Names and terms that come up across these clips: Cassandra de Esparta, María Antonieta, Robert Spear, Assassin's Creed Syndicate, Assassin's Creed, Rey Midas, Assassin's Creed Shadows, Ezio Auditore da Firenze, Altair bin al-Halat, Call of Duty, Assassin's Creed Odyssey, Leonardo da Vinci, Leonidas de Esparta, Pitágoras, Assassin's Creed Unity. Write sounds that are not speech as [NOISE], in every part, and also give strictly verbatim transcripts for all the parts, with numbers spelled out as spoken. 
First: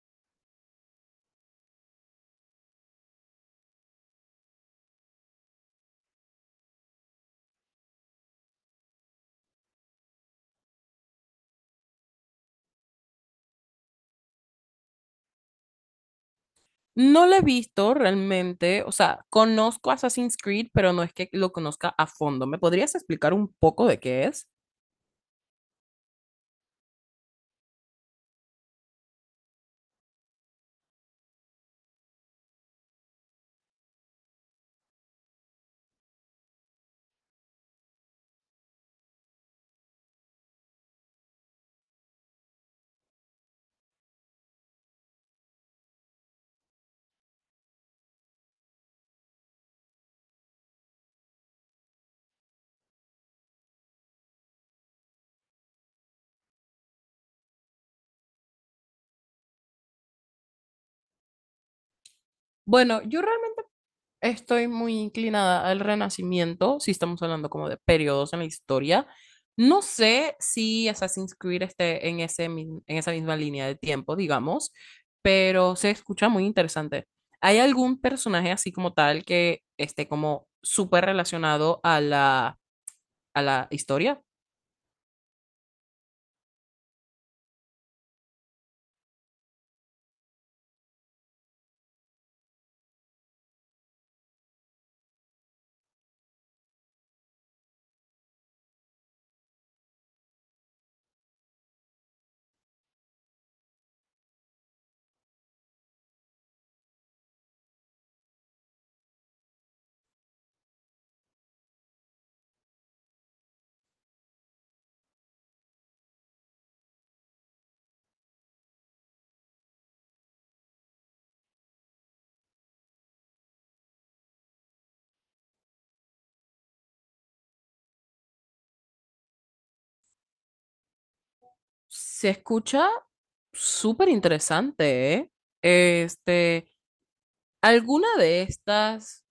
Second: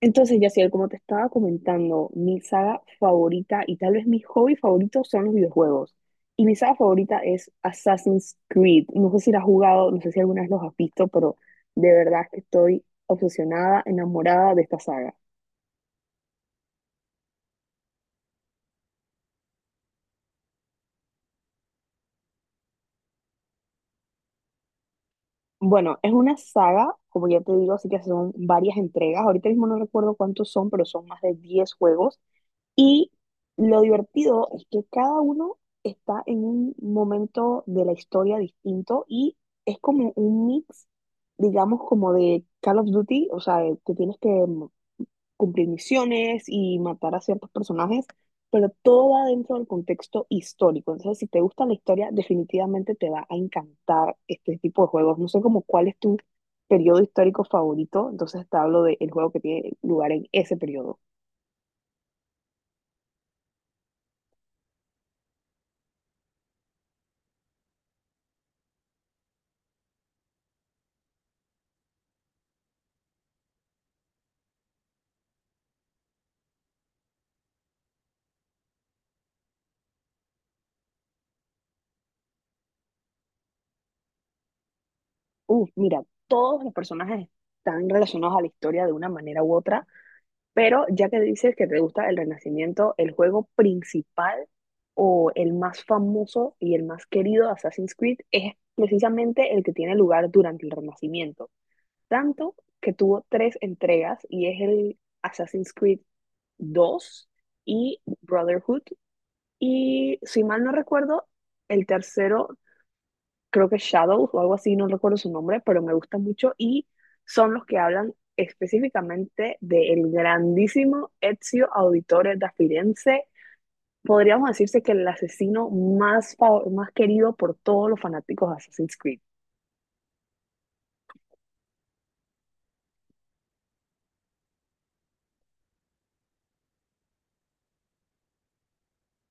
Entonces, Yaciel, como te estaba comentando, mi saga favorita y tal vez mi hobby favorito son los videojuegos. Y mi saga favorita es Assassin's Creed. No sé si la has jugado, no sé si alguna vez los has visto, pero de verdad que estoy obsesionada, enamorada de esta saga. No lo he visto realmente, o sea, conozco Assassin's Creed, pero no es que lo conozca a fondo. ¿Me podrías explicar un poco de qué es? Bueno, es una saga, como ya te digo, así que son varias entregas. Ahorita mismo no recuerdo cuántos son, pero son más de diez juegos. Y lo divertido es que cada uno está en un momento de la historia distinto y es como un mix, digamos, como de Call of Duty, o sea, de que tienes que mm, cumplir misiones y matar a ciertos personajes, pero todo va dentro del contexto histórico. Entonces, si te gusta la historia, definitivamente te va a encantar este tipo de juegos. No sé como cuál es tu periodo histórico favorito, entonces te hablo del juego que tiene lugar en ese periodo. Bueno, yo realmente estoy muy inclinada al Renacimiento, si estamos hablando como de periodos en la historia. No sé si Assassin's Creed esté en, ese, mi- en esa misma línea de tiempo, digamos, pero se escucha muy interesante. ¿Hay algún personaje así como tal que esté como súper relacionado a la, a la historia? Uf, mira, todos los personajes están relacionados a la historia de una manera u otra, pero ya que dices que te gusta el Renacimiento, el juego principal o el más famoso y el más querido de Assassin's Creed es precisamente el que tiene lugar durante el Renacimiento. Tanto que tuvo tres entregas y es el Assassin's Creed dos y Brotherhood. Y si mal no recuerdo, el tercero creo que Shadows o algo así, no recuerdo su nombre, pero me gusta mucho y son los que hablan específicamente del grandísimo Ezio Auditore da Firenze. Podríamos decirse que el asesino más, fav- más querido por todos los fanáticos de Assassin's Creed. Se escucha súper interesante, ¿eh? Este, ¿Alguna de estas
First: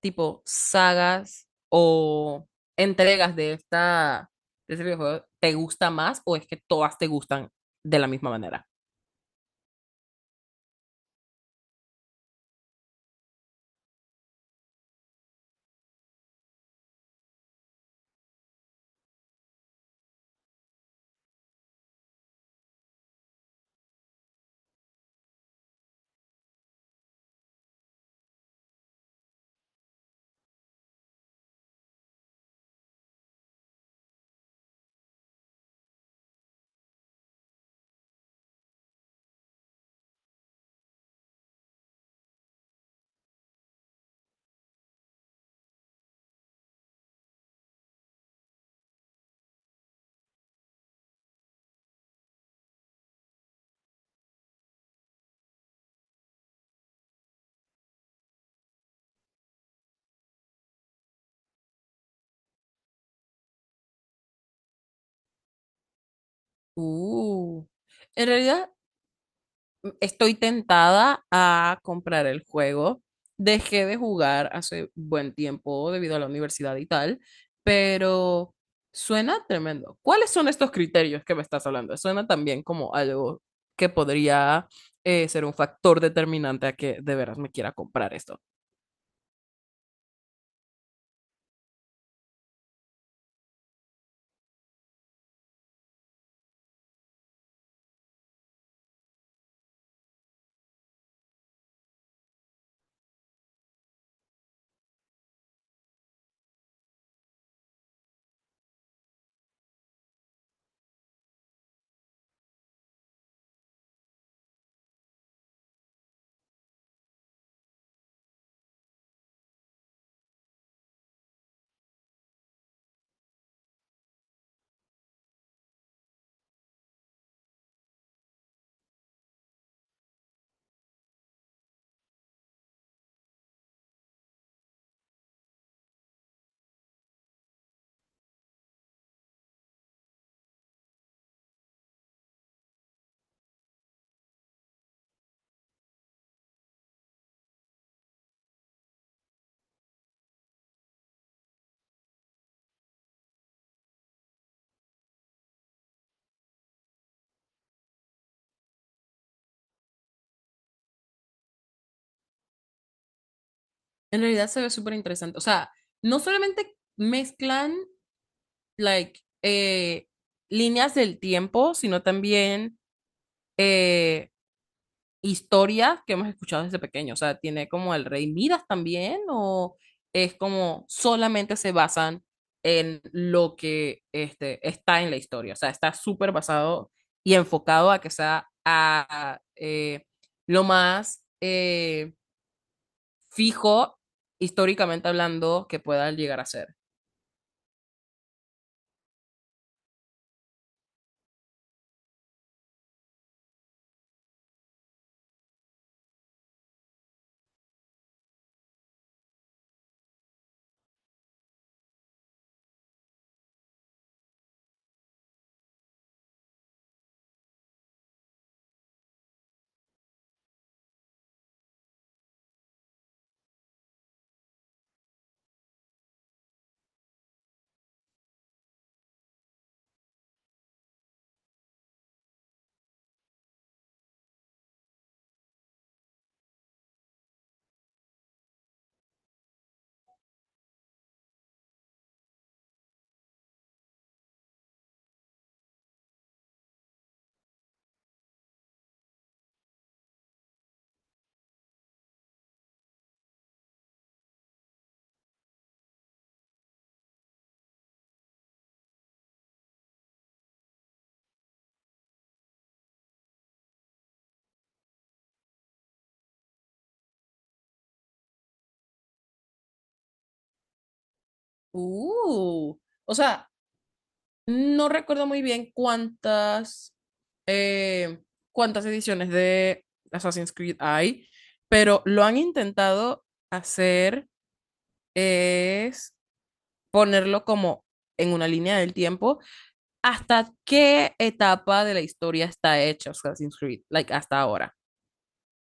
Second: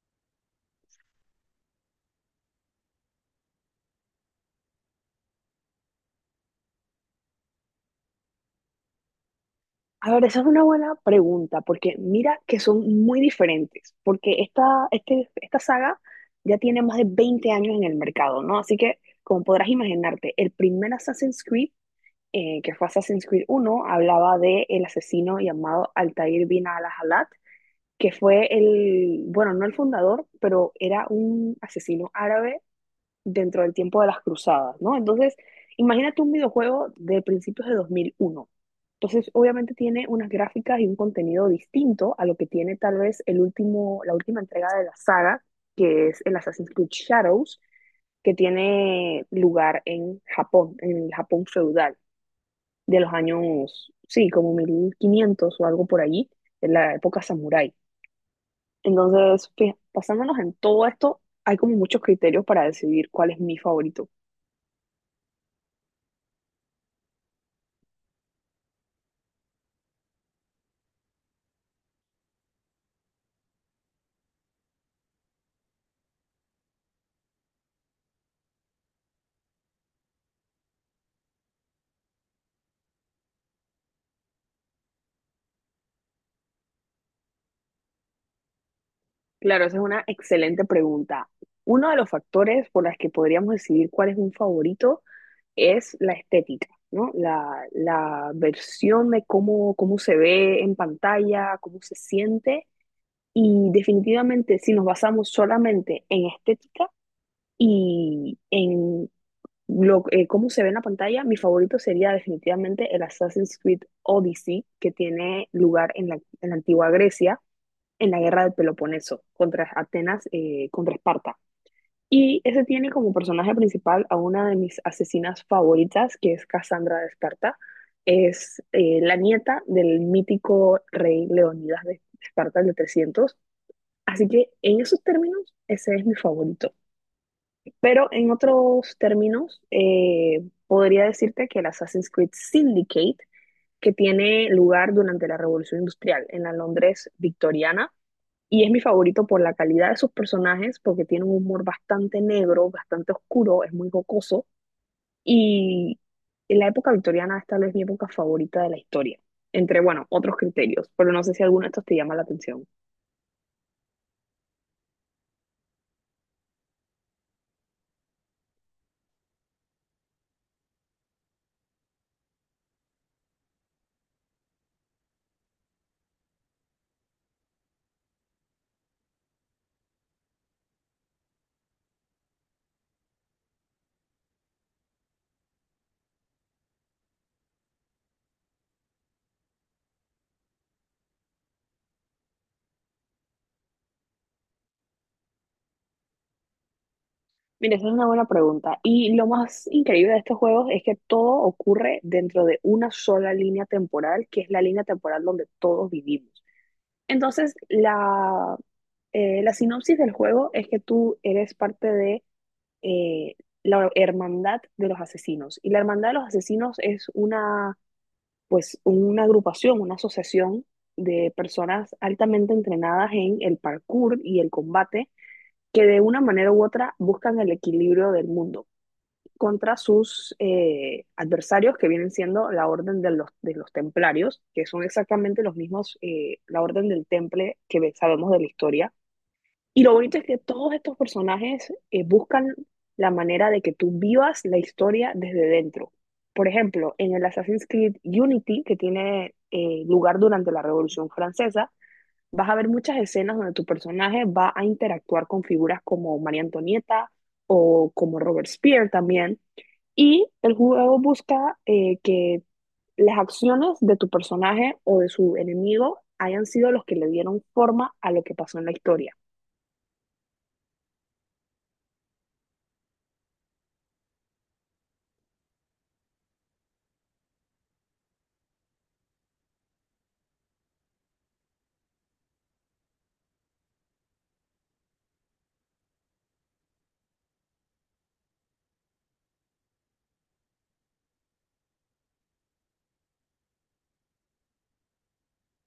tipo sagas o entregas de esta de este videojuego te gusta más o es que todas te gustan de la misma manera? A ver, esa es una buena pregunta, porque mira que son muy diferentes, porque esta, este, esta saga ya tiene más de veinte años en el mercado, ¿no? Así que, como podrás imaginarte, el primer Assassin's Creed eh, que fue Assassin's Creed uno hablaba de el asesino llamado Altair bin al-Halat, que fue el, bueno, no el fundador, pero era un asesino árabe dentro del tiempo de las cruzadas, ¿no? Entonces, imagínate un videojuego de principios de dos mil uno. Entonces, obviamente tiene unas gráficas y un contenido distinto a lo que tiene tal vez el último, la última entrega de la saga, que es el Assassin's Creed Shadows, que tiene lugar en Japón, en el Japón feudal de los años, sí, como mil quinientos o algo por allí, en la época samurái. Entonces, fija- basándonos en todo esto, hay como muchos criterios para decidir cuál es mi favorito. Uh, en realidad estoy tentada a comprar el juego. Dejé de jugar hace buen tiempo debido a la universidad y tal, pero suena tremendo. ¿Cuáles son estos criterios que me estás hablando? Suena también como algo que podría eh, ser un factor determinante a que de veras me quiera comprar esto. Claro, esa es una excelente pregunta. Uno de los factores por los que podríamos decidir cuál es un favorito es la estética, ¿no? La, la versión de cómo, cómo se ve en pantalla, cómo se siente. Y definitivamente, si nos basamos solamente en estética y en Lo, eh, cómo se ve en la pantalla, mi favorito sería definitivamente el Assassin's Creed Odyssey, que tiene lugar en la, en la antigua Grecia, en la guerra del Peloponeso, contra Atenas, eh, contra Esparta. Y ese tiene como personaje principal a una de mis asesinas favoritas, que es Cassandra de Esparta. Es eh, la nieta del mítico rey Leonidas de Esparta, el de trescientos. Así que en esos términos, ese es mi favorito. Pero en otros términos, eh, podría decirte que el Assassin's Creed Syndicate, que tiene lugar durante la Revolución Industrial en la Londres victoriana, y es mi favorito por la calidad de sus personajes, porque tiene un humor bastante negro, bastante oscuro, es muy jocoso, y en la época victoriana es tal vez mi época favorita de la historia, entre, bueno, otros criterios, pero no sé si alguno de estos te llama la atención. En realidad se ve súper interesante. O sea, no solamente mezclan like, eh, líneas del tiempo, sino también eh, historias que hemos escuchado desde pequeño. O sea, tiene como el Rey Midas también, o es como solamente se basan en lo que este, está en la historia. O sea, está súper basado y enfocado a que sea a, a, eh, lo más eh, fijo históricamente hablando que pueda llegar a ser. Mira, esa es una buena pregunta. Y lo más increíble de estos juegos es que todo ocurre dentro de una sola línea temporal, que es la línea temporal donde todos vivimos. Entonces, la, eh, la sinopsis del juego es que tú eres parte de eh, la hermandad de los asesinos. Y la hermandad de los asesinos es una, pues, una agrupación, una asociación de personas altamente entrenadas en el parkour y el combate, que de una manera u otra buscan el equilibrio del mundo contra sus eh, adversarios, que vienen siendo la orden de los, de los templarios, que son exactamente los mismos, eh, la orden del temple que sabemos de la historia. Y lo bonito es que todos estos personajes eh, buscan la manera de que tú vivas la historia desde dentro. Por ejemplo, en el Assassin's Creed Unity, que tiene eh, lugar durante la Revolución Francesa, vas a ver muchas escenas donde tu personaje va a interactuar con figuras como María Antonieta o como Robert Spear también, y el juego busca eh, que las acciones de tu personaje o de su enemigo hayan sido los que le dieron forma a lo que pasó en la historia. Uh, o sea, no recuerdo muy bien cuántas, eh, cuántas ediciones de Assassin's Creed hay, pero lo han intentado hacer es ponerlo como en una línea del tiempo hasta qué etapa de la historia está hecha Assassin's Creed, like hasta ahora.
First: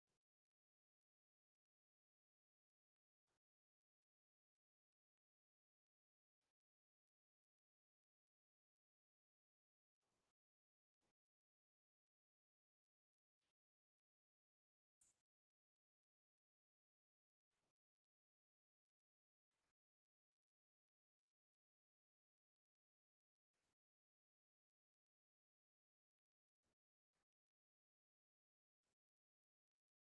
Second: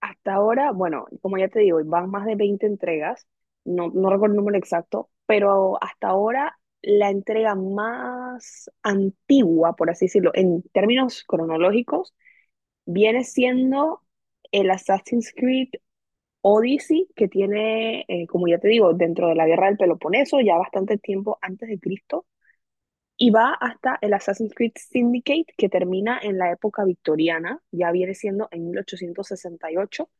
Hasta ahora, bueno, como ya te digo, van más de veinte entregas, no, no recuerdo el número exacto, pero hasta ahora la entrega más antigua, por así decirlo, en términos cronológicos, viene siendo el Assassin's Creed Odyssey, que tiene, eh, como ya te digo, dentro de la guerra del Peloponeso, ya bastante tiempo antes de Cristo, y va hasta el Assassin's Creed Syndicate, que termina en la época victoriana, ya viene siendo en mil ochocientos sesenta y ocho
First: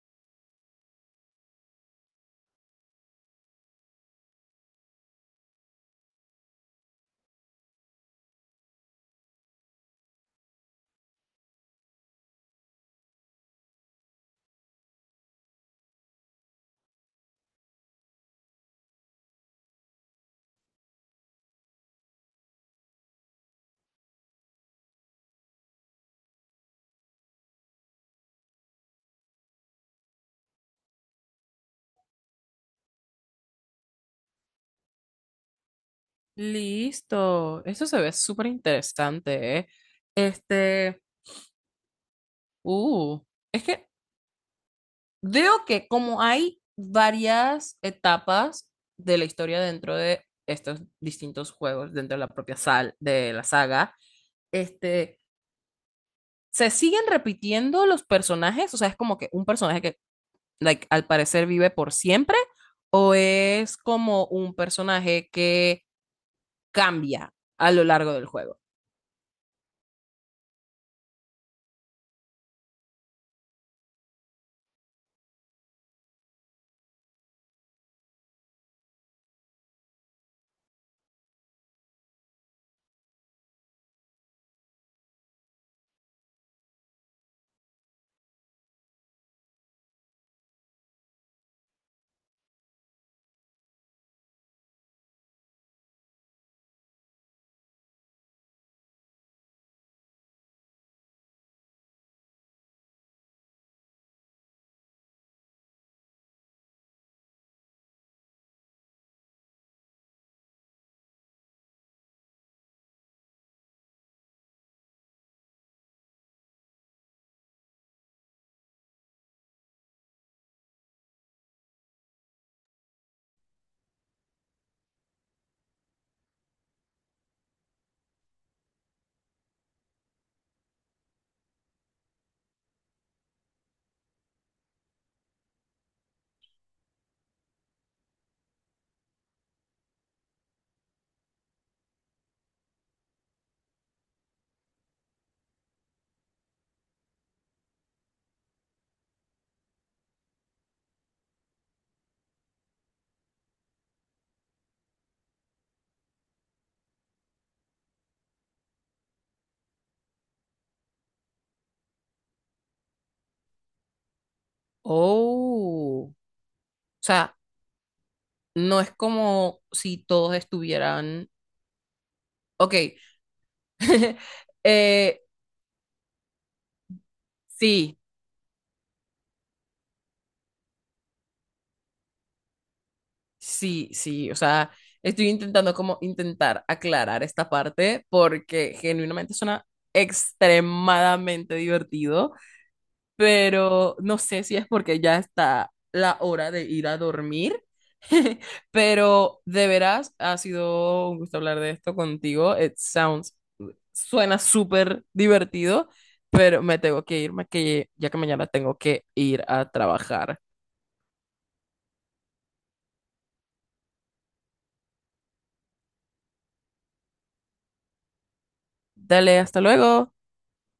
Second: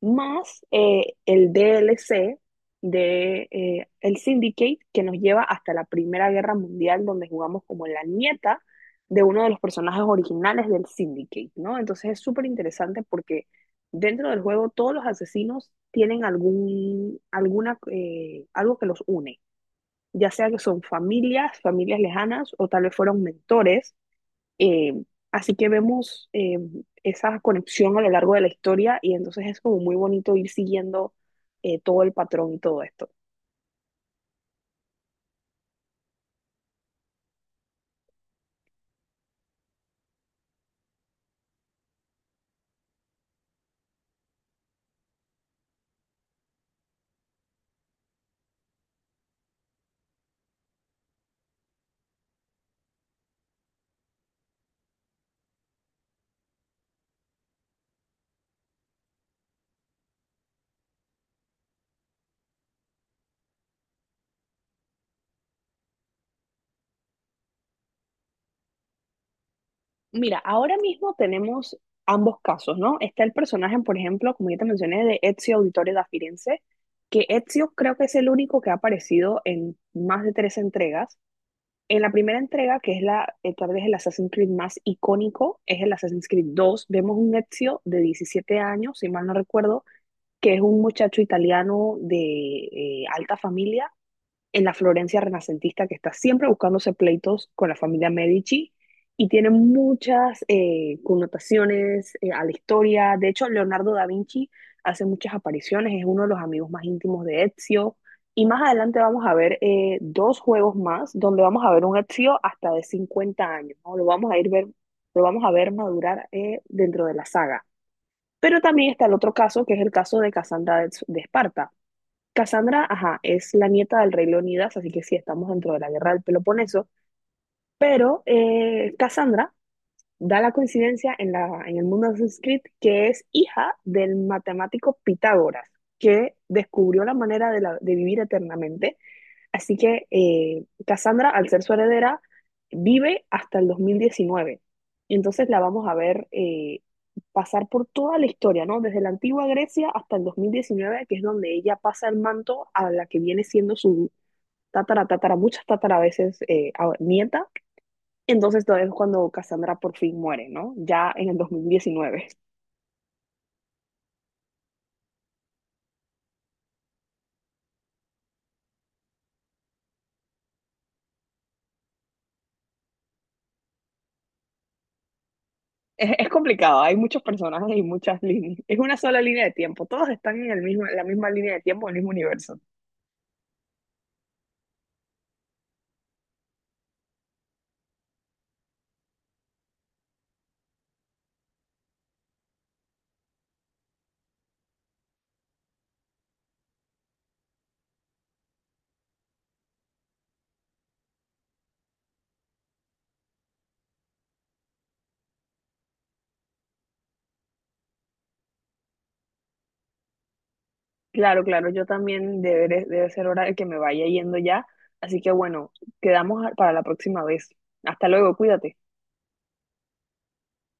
más eh, el D L C de eh, el Syndicate que nos lleva hasta la Primera Guerra Mundial, donde jugamos como la nieta de uno de los personajes originales del Syndicate, ¿no? Entonces es súper interesante porque dentro del juego todos los asesinos tienen algún, alguna, eh, algo que los une, ya sea que son familias, familias lejanas o tal vez fueron mentores eh, así que vemos eh, esa conexión a lo largo de la historia y entonces es como muy bonito ir siguiendo eh, todo el patrón y todo esto. Listo, eso se ve súper interesante, ¿eh? Este, uh, es que veo que como hay varias etapas de la historia dentro de estos distintos juegos, dentro de la propia sal de la saga, este, se siguen repitiendo los personajes, o sea, es como que un personaje que like, al parecer vive por siempre o es como un personaje que cambia a lo largo del juego. Mira, ahora mismo tenemos ambos casos, ¿no? Está el personaje, por ejemplo, como ya te mencioné, de Ezio Auditore da Firenze, que Ezio creo que es el único que ha aparecido en más de tres entregas. En la primera entrega, que es la, eh, tal vez el Assassin's Creed más icónico, es el Assassin's Creed dos. Vemos un Ezio de diecisiete años, si mal no recuerdo, que es un muchacho italiano de eh, alta familia en la Florencia renacentista que está siempre buscándose pleitos con la familia Medici y tiene muchas eh, connotaciones eh, a la historia. De hecho, Leonardo da Vinci hace muchas apariciones, es uno de los amigos más íntimos de Ezio. Y más adelante vamos a ver eh, dos juegos más donde vamos a ver un Ezio hasta de cincuenta años, ¿no? Lo vamos a ir ver, lo vamos a ver madurar eh, dentro de la saga. Pero también está el otro caso, que es el caso de Casandra de, de Esparta. Casandra, ajá, es la nieta del rey Leonidas, así que sí, estamos dentro de la guerra del Peloponeso, pero eh, Casandra da la coincidencia en, la, en el mundo de Assassin's Creed que es hija del matemático Pitágoras, que descubrió la manera de, la, de vivir eternamente. Así que eh, Cassandra, al ser su heredera, vive hasta el dos mil diecinueve. Entonces la vamos a ver eh, pasar por toda la historia, ¿no? Desde la antigua Grecia hasta el dos mil diecinueve, que es donde ella pasa el manto a la que viene siendo su tatara, tatara, muchas tatara a veces eh, a- nieta. Entonces todo es cuando Cassandra por fin muere, ¿no? Ya en el dos mil diecinueve. [LAUGHS] Oh, o sea, no es como si todos estuvieran, ok, [LAUGHS] eh, Es, es complicado, hay muchos personajes y sí, muchas líneas. Es una sola línea de tiempo, todos están en el mismo, en la misma línea de tiempo, en el mismo universo. sí, sí, o sea, estoy intentando como intentar aclarar esta parte porque genuinamente suena extremadamente divertido, pero no sé si es porque ya está la hora de ir a dormir, [LAUGHS] pero de veras ha sido un gusto hablar de esto contigo. It sounds, suena súper divertido, pero me tengo que irme que ya que mañana tengo que ir a trabajar. Claro, claro, yo también deberé, debe ser hora de que me vaya yendo ya. Así que bueno, quedamos a- para la próxima vez. Hasta luego, cuídate. Dale, hasta luego.